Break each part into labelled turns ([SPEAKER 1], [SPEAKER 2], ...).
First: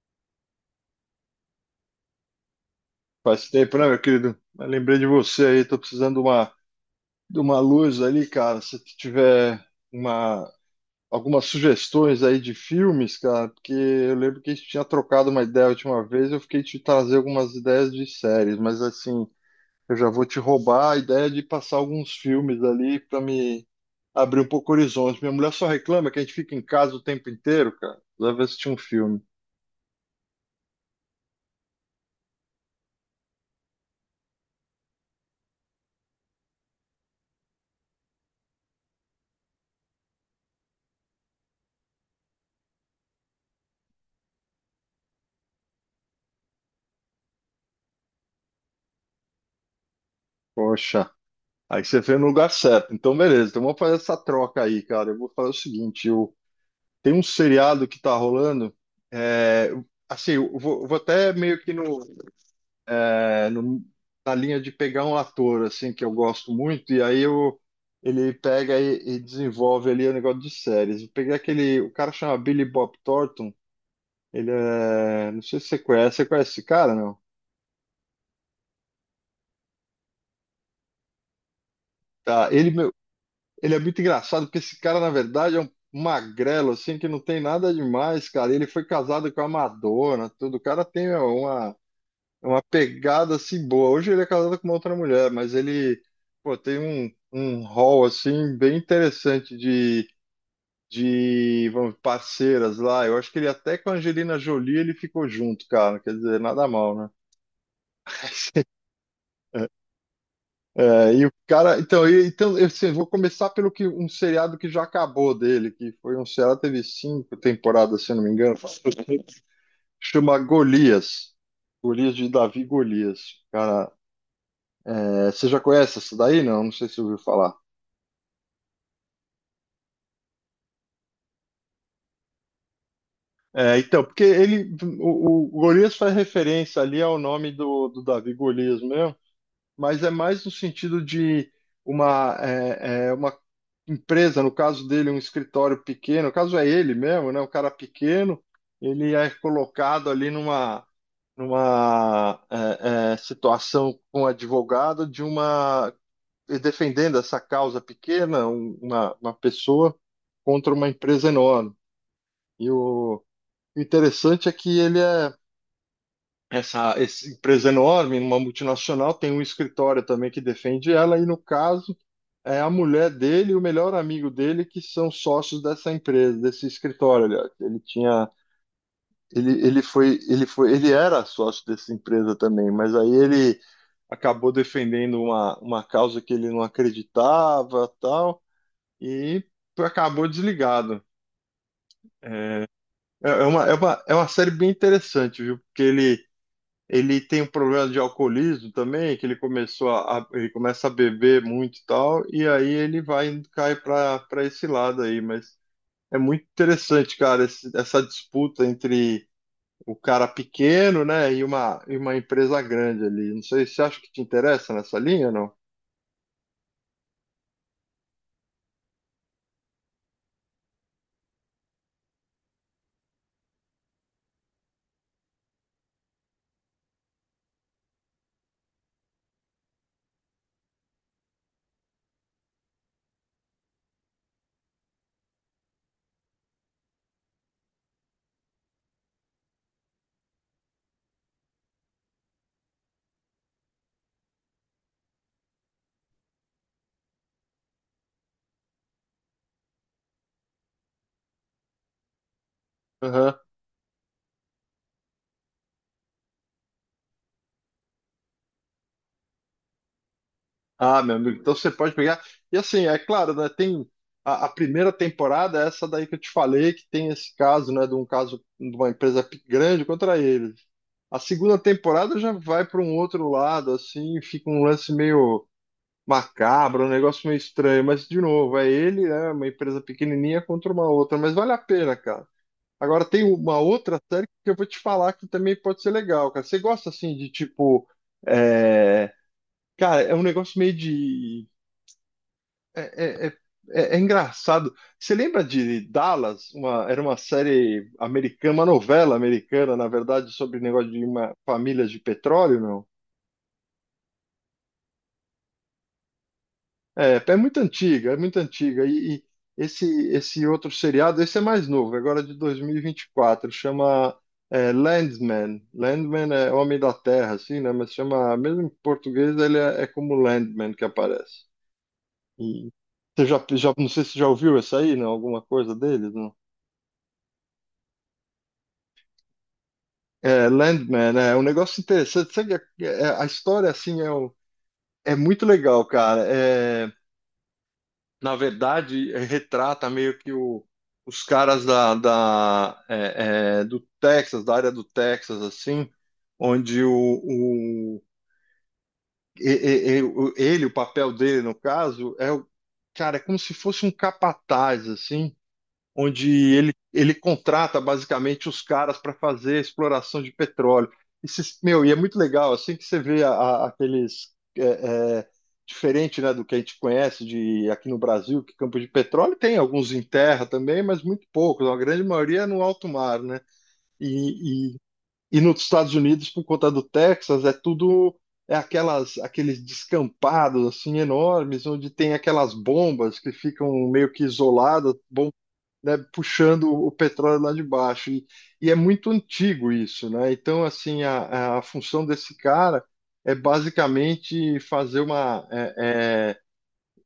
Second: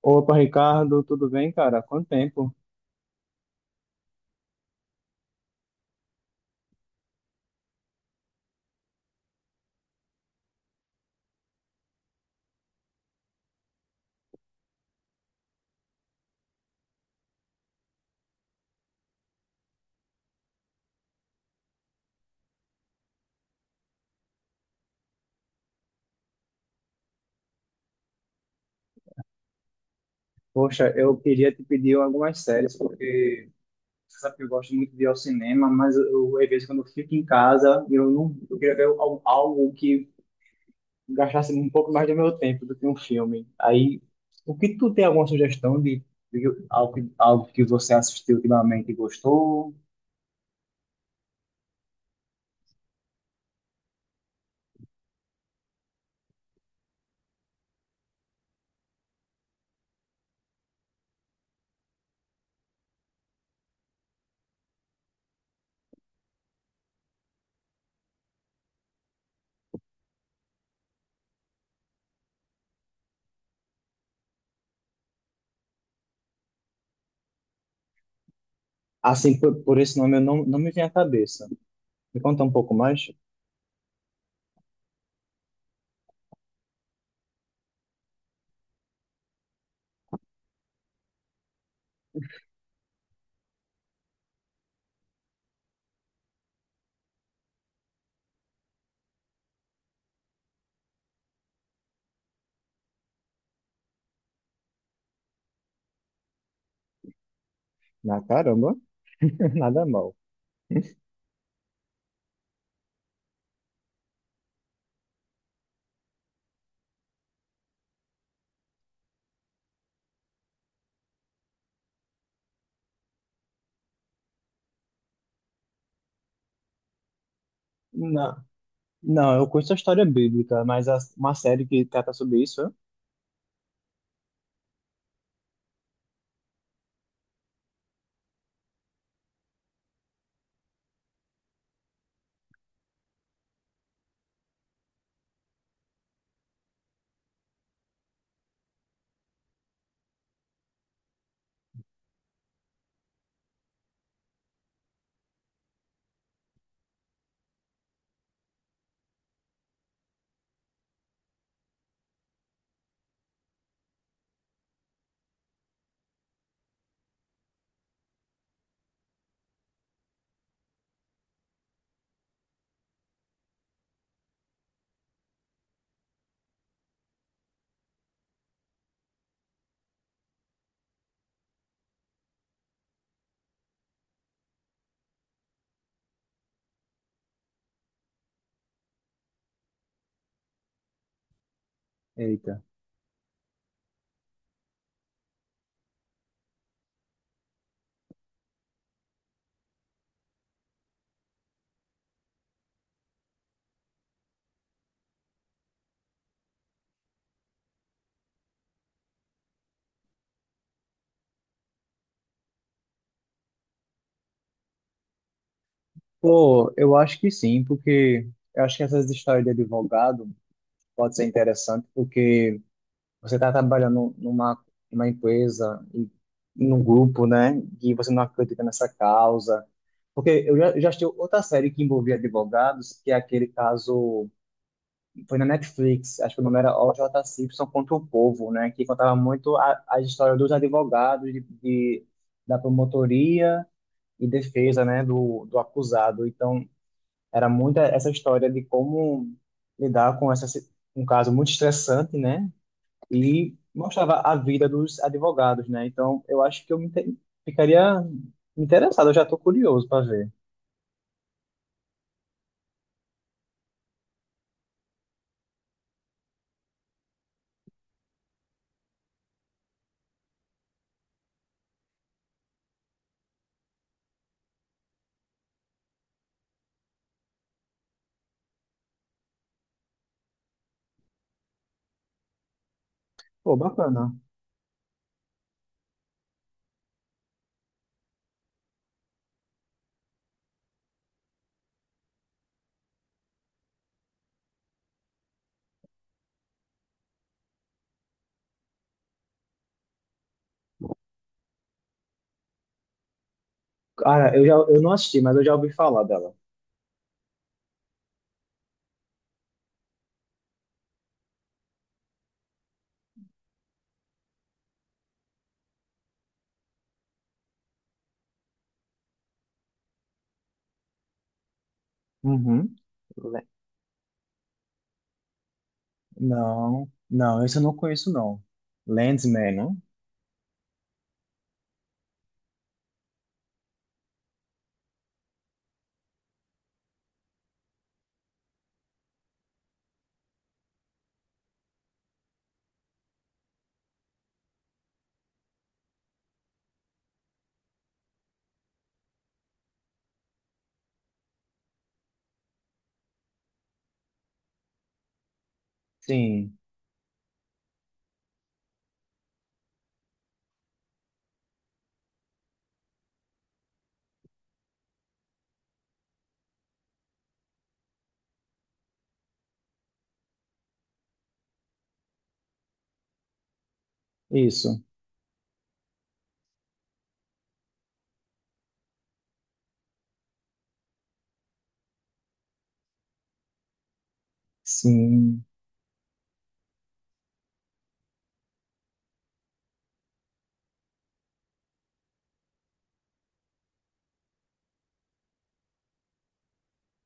[SPEAKER 1] Opa, Ricardo, tudo bem, cara? Quanto tempo?
[SPEAKER 2] Faz tempo, né, meu querido? Mas lembrei de você aí, tô precisando de uma luz ali, cara. Se tu tiver uma, algumas sugestões aí de filmes, cara, porque eu lembro que a gente tinha trocado uma ideia a última vez, eu fiquei te trazer algumas ideias de séries, mas assim, eu já vou te roubar a ideia de passar alguns filmes ali pra me abrir um pouco o horizonte. Minha mulher só reclama que a gente fica em casa o tempo inteiro, cara. Deve assistir um filme.
[SPEAKER 1] Poxa, eu queria te pedir algumas séries, porque você sabe que eu gosto muito de ir ao cinema, mas eu, às vezes quando eu fico em casa, eu não, eu queria ver algo que gastasse um pouco mais do meu tempo do que um filme. Aí, o que tu tem alguma sugestão de algo, algo que você assistiu ultimamente e gostou?
[SPEAKER 2] Poxa. Aí você veio no lugar certo. Então, beleza, então vamos fazer essa troca aí, cara. Eu vou fazer o seguinte: tem um seriado que tá rolando. é, assim, eu vou até meio que é, no- na linha de pegar um ator, assim, que eu gosto muito, e aí ele pega e desenvolve ali o negócio de séries. Eu peguei aquele. O cara chama Billy Bob Thornton. Ele é. Não sei se você conhece. Você conhece esse cara, não?
[SPEAKER 1] Assim, por esse nome eu não me vem à cabeça. Me conta
[SPEAKER 2] Tá,
[SPEAKER 1] um pouco mais?
[SPEAKER 2] ele é muito engraçado, porque esse cara, na verdade, é um magrelo, assim, que não tem nada demais, cara. Ele foi casado com a Madonna, tudo. O cara tem uma, uma pegada, assim, boa. Hoje ele é casado com uma outra mulher, mas ele, pô, tem um rol, assim, bem interessante de parceiras lá. Eu acho que ele até com a Angelina Jolie ele ficou junto, cara. Quer dizer, nada mal, né?
[SPEAKER 1] Na caramba, nada mal.
[SPEAKER 2] É, e o cara, então, então eu assim, vou começar pelo que um seriado que já acabou dele, que foi um seriado teve 5 temporadas, se eu não me engano, chama Golias, Golias de Davi Golias. Cara, você já conhece essa daí? Não, não sei se você ouviu falar.
[SPEAKER 1] Não, eu conheço a história bíblica, mas uma série que trata sobre isso, é?
[SPEAKER 2] É, então, porque o Golias faz referência ali ao nome do Davi Golias mesmo. Mas é mais no sentido de uma empresa, no caso dele, um escritório pequeno, no caso é ele mesmo, né? Um cara pequeno, ele é colocado ali numa situação com um advogado de uma defendendo essa causa pequena, uma pessoa contra uma empresa enorme. E o interessante é que essa empresa enorme, uma multinacional, tem um escritório também que defende ela, e no caso é a mulher dele e o melhor amigo dele que são sócios dessa empresa, desse escritório, aliás. Ele tinha, ele foi, ele foi, ele era sócio dessa empresa também, mas aí ele acabou defendendo uma causa que ele não acreditava, tal, e acabou desligado.
[SPEAKER 1] Eita.
[SPEAKER 2] É uma série bem interessante, viu? Porque ele tem um problema de alcoolismo também, que ele começou ele começa a beber muito e tal, e aí ele vai cai para esse lado aí, mas é muito interessante, cara, essa disputa entre o cara pequeno, né, e uma empresa grande ali. Não sei, você acha que te interessa nessa linha ou não?
[SPEAKER 1] Pô, eu acho que sim, porque eu acho que essas histórias de advogado pode ser interessante, porque você está trabalhando numa empresa e num grupo, né, e você não acredita nessa causa. Porque eu já assisti outra série que envolvia advogados, que é aquele caso. Foi na Netflix, acho que o nome era OJ Simpson contra o Povo, né? Que contava muito a história dos advogados, da promotoria e defesa, né? Do acusado. Então, era muito essa história de como lidar com um caso muito estressante, né?
[SPEAKER 2] Aham.
[SPEAKER 1] E mostrava a vida dos advogados, né? Então, eu acho que eu ficaria interessado, eu já tô curioso para ver.
[SPEAKER 2] Ah, meu amigo, então você pode pegar. E assim, é claro, né, tem a primeira temporada, é essa daí que eu te falei, que tem esse caso, né, de um caso de uma empresa grande contra eles. A segunda temporada já vai para um outro lado, assim, fica um lance meio macabro, um negócio meio estranho, mas de novo, é ele, né, uma empresa pequenininha contra uma outra, mas vale a pena, cara. Agora tem
[SPEAKER 1] Pô,
[SPEAKER 2] uma outra
[SPEAKER 1] bacana.
[SPEAKER 2] série que eu vou te falar que também pode ser legal, cara. Você gosta assim de tipo, é, cara, é um negócio meio de é, é, é- é engraçado. Você lembra de Dallas? Era uma série americana, uma novela americana, na verdade, sobre negócio de uma família de petróleo, não?
[SPEAKER 1] Cara, eu não assisti, mas eu já ouvi falar dela.
[SPEAKER 2] É, é muito antiga, é muito antiga. E esse, esse outro seriado, esse é mais novo, agora é de 2024, chama Landman. Landman é Homem da Terra, assim, né? Mas chama, mesmo em português, ele é como Landman que aparece. E
[SPEAKER 1] Uhum.
[SPEAKER 2] você já, não sei se já ouviu essa aí, não? Alguma coisa deles, não?
[SPEAKER 1] Não, não, esse eu não conheço, não. Landsman, não?
[SPEAKER 2] É, Landman, é um negócio interessante. Sabe, a história, assim, é muito legal, cara. É, na verdade, retrata meio que os caras do Texas, da área do Texas, assim, onde o- e- o- ele, o papel dele, no caso, cara, é como se fosse um capataz, assim, onde
[SPEAKER 1] Sim,
[SPEAKER 2] ele contrata basicamente os caras para fazer exploração de petróleo. Meu, e é muito legal, assim que você vê aqueles. é, é, Diferente, né, do que a gente conhece de aqui no Brasil, que campo de petróleo tem alguns em terra também, mas muito poucos, a grande maioria é no alto mar, né? E,
[SPEAKER 1] isso.
[SPEAKER 2] e, e nos Estados Unidos, por conta do Texas, é tudo. Aqueles descampados assim enormes, onde tem aquelas bombas que ficam meio que isoladas,
[SPEAKER 1] Sim.
[SPEAKER 2] né, puxando o petróleo lá de baixo. E é muito antigo isso, né? Então, assim, a função desse cara é basicamente fazer uma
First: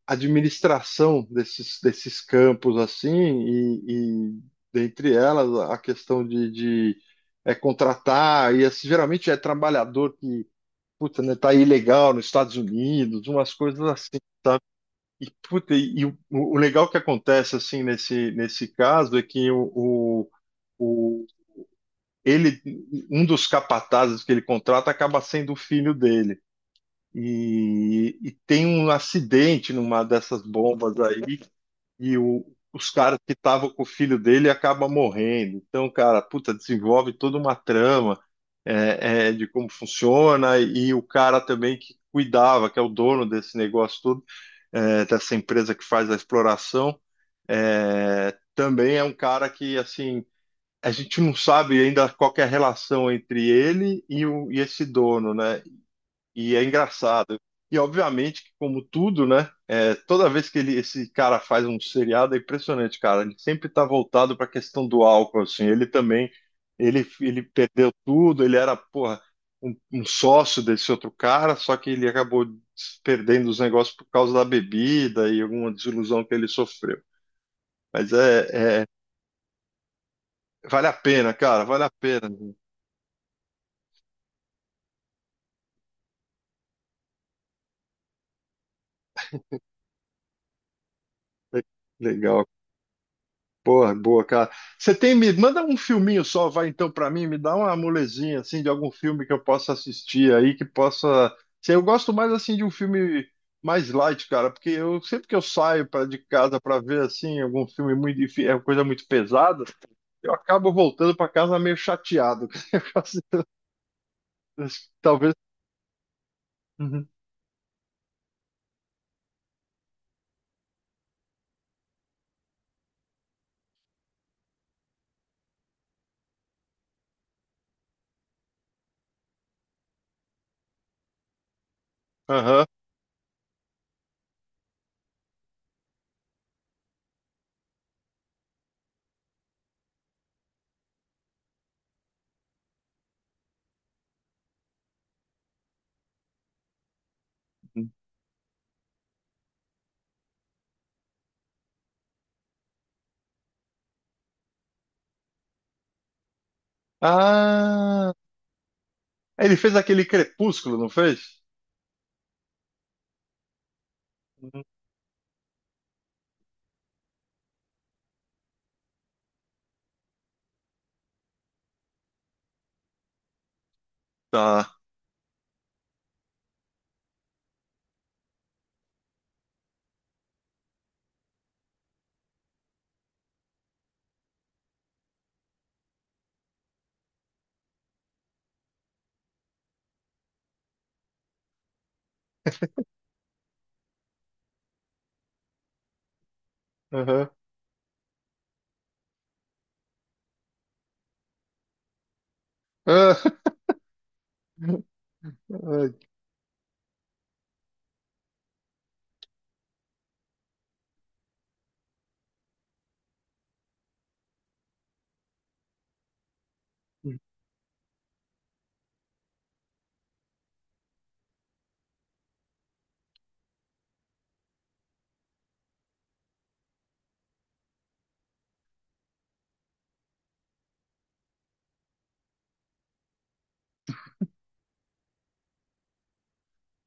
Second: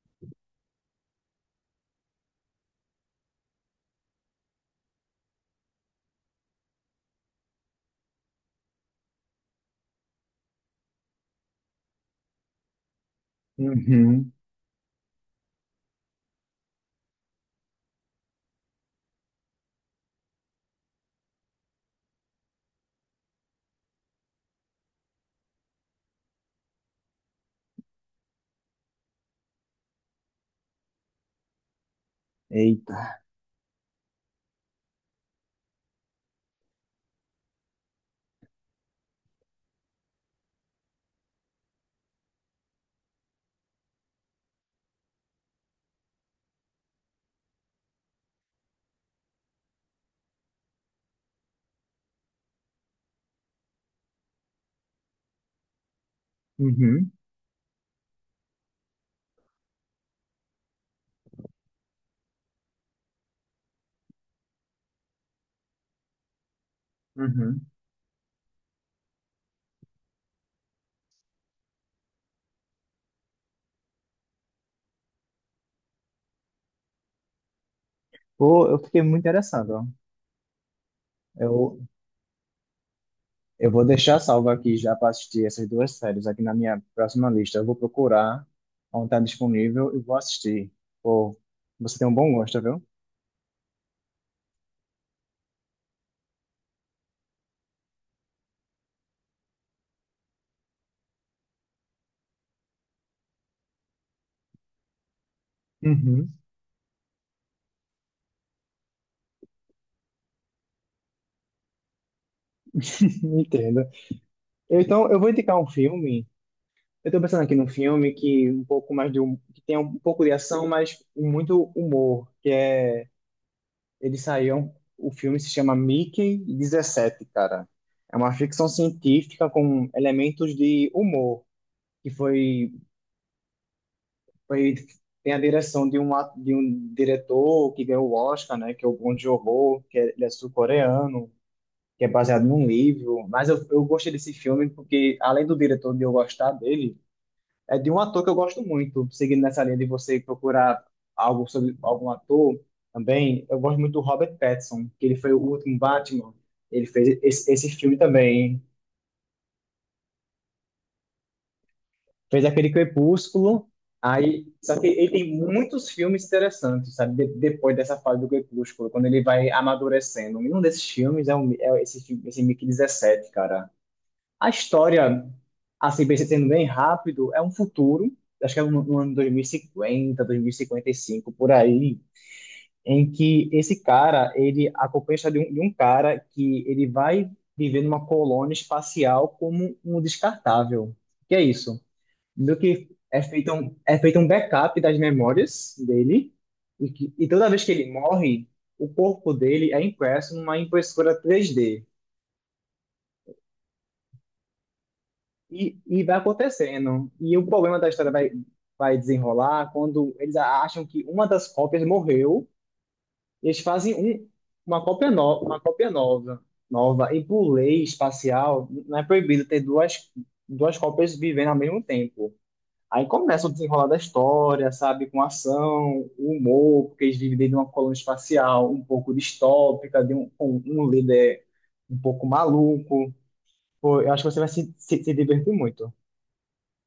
[SPEAKER 2] administração desses campos, assim, e dentre elas a questão de contratar, e assim, geralmente é trabalhador que, puta, né, tá ilegal nos Estados Unidos, umas coisas assim.
[SPEAKER 1] Uhum.
[SPEAKER 2] E, puta, e o legal que acontece assim nesse caso é que o, ele, um dos capatazes que ele contrata acaba sendo o filho dele. E tem um acidente numa dessas bombas aí, e os caras
[SPEAKER 1] Eita.
[SPEAKER 2] que estavam com o filho dele acabam morrendo. Então, cara, puta, desenvolve toda uma trama de como funciona, e o cara também que cuidava, que é o dono desse negócio todo, dessa empresa que faz a exploração, também é um cara que, assim, a gente não sabe ainda qual que é a relação entre ele e esse dono, né? E é
[SPEAKER 1] Uhum.
[SPEAKER 2] engraçado. E obviamente que, como tudo, né? Toda vez que esse cara faz um seriado, é impressionante, cara. Ele sempre está voltado para a questão do álcool, assim. Ele também, ele
[SPEAKER 1] Uhum.
[SPEAKER 2] perdeu tudo. Ele era, porra, um sócio desse outro cara, só que ele acabou perdendo os negócios por causa da bebida e alguma desilusão que ele sofreu. Mas
[SPEAKER 1] Pô, eu fiquei muito interessado, ó.
[SPEAKER 2] vale a pena, cara,
[SPEAKER 1] Eu,
[SPEAKER 2] vale a pena.
[SPEAKER 1] eu vou deixar salvo aqui já para assistir essas duas séries aqui na minha próxima lista. Eu vou procurar onde está disponível e vou assistir. Pô,
[SPEAKER 2] Le-
[SPEAKER 1] você tem um bom
[SPEAKER 2] Legal.
[SPEAKER 1] gosto, viu?
[SPEAKER 2] Porra, boa, cara. Você tem me manda um filminho só, vai então pra mim, me dá uma molezinha assim de algum filme que eu possa assistir aí que possa. Sei, eu gosto mais assim de um filme mais light, cara, porque eu sempre que eu saio para de
[SPEAKER 1] Uhum.
[SPEAKER 2] casa pra ver assim algum filme muito é uma coisa muito pesada, eu acabo voltando pra casa meio chateado. Eu gosto-
[SPEAKER 1] Entendo. Então, eu vou
[SPEAKER 2] Talvez.
[SPEAKER 1] indicar um filme.
[SPEAKER 2] Uhum.
[SPEAKER 1] Eu tô pensando aqui num filme que um pouco mais de que tem um pouco de ação, mas muito humor, que é ele saiu, o filme se chama Mickey 17, cara. É uma ficção científica com elementos de humor, que
[SPEAKER 2] Aham.
[SPEAKER 1] foi foi tem a direção de de um diretor que ganhou o Oscar, né, que é o Bong Joon-ho, que é, ele é sul-coreano, que é baseado num livro, mas eu gostei desse filme porque além do diretor de eu gostar dele, é de
[SPEAKER 2] Uhum.
[SPEAKER 1] um ator que eu gosto muito, seguindo nessa linha de você procurar algo sobre algum ator também. Eu gosto muito do Robert Pattinson, que ele foi o último Batman. Ele fez esse filme
[SPEAKER 2] Ah,
[SPEAKER 1] também.
[SPEAKER 2] ele fez aquele Crepúsculo, não fez?
[SPEAKER 1] Fez aquele Crepúsculo. Aí,
[SPEAKER 2] Uhum.
[SPEAKER 1] só que ele tem muitos filmes interessantes, sabe? Depois dessa fase do Crepúsculo, quando ele vai amadurecendo. E um desses filmes é, um, é esse, esse Mickey 17, cara. A
[SPEAKER 2] Tá.
[SPEAKER 1] história, assim, sendo bem rápido, é um futuro, acho que é no ano 2050, 2055 por aí, em que esse cara, ele acompanha a história de um cara que ele vai viver numa colônia espacial como um descartável. Que é isso? Do que é feito um backup das memórias dele, e
[SPEAKER 2] Aham.
[SPEAKER 1] toda vez que ele morre, o corpo dele é impresso numa impressora 3D
[SPEAKER 2] Ah.
[SPEAKER 1] E vai acontecendo. E o problema da história vai desenrolar quando eles acham que uma das cópias morreu, eles fazem um, uma cópia nova, nova. E por lei espacial, não é proibido ter duas cópias vivendo ao mesmo tempo. Aí começa o desenrolar da história, sabe? Com ação, humor, porque eles vivem dentro de uma colônia espacial um pouco distópica, de um líder um pouco maluco. Pô, eu acho que você vai se divertir muito.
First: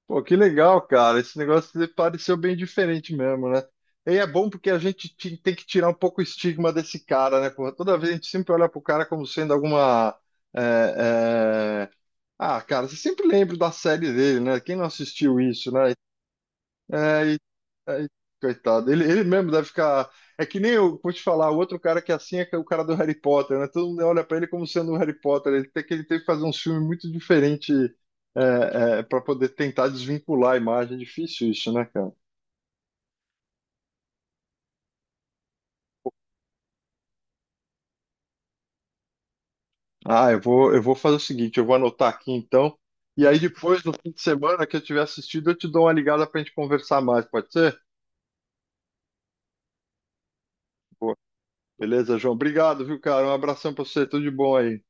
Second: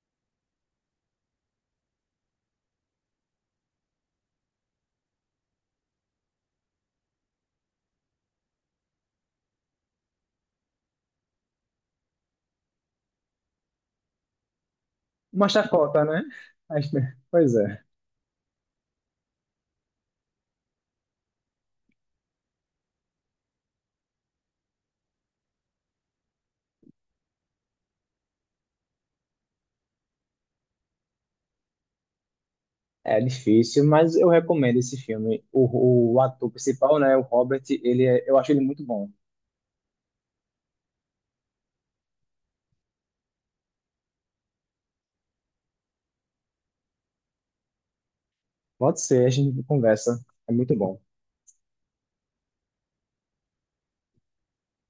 [SPEAKER 2] Pô, que legal, cara. Esse negócio pareceu bem diferente mesmo, né? E é bom porque a gente tem que tirar um pouco o estigma desse cara, né? Porra, toda vez a gente sempre olha pro cara como sendo alguma. é, é, Ah, cara, você sempre lembra da série dele, né? Quem não assistiu
[SPEAKER 1] Uma
[SPEAKER 2] isso, né?
[SPEAKER 1] chacota, né? Mas, né?
[SPEAKER 2] Ai,
[SPEAKER 1] Pois é.
[SPEAKER 2] ai, coitado. Ele mesmo deve ficar. É que nem eu vou te falar, o outro cara que é assim é que é o cara do Harry Potter, né? Todo mundo olha pra ele como sendo o Harry Potter. Ele teve que fazer um filme muito diferente para poder tentar desvincular a imagem. É difícil isso, né, cara?
[SPEAKER 1] É difícil, mas eu recomendo esse filme. O ator principal, né, o Robert, eu acho ele muito bom.
[SPEAKER 2] Ah, eu vou fazer o seguinte, eu vou anotar aqui então. E aí depois, no fim de semana que eu tiver assistido, eu te dou uma ligada pra gente conversar mais, pode ser?
[SPEAKER 1] Pode ser, a gente conversa. É muito bom.
[SPEAKER 2] Boa. Beleza, João? Obrigado, viu, cara? Um abração pra você, tudo de bom aí.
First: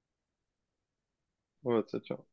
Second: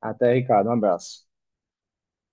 [SPEAKER 1] Até, Ricardo, um abraço.
[SPEAKER 2] Boa, Tchau, tchau.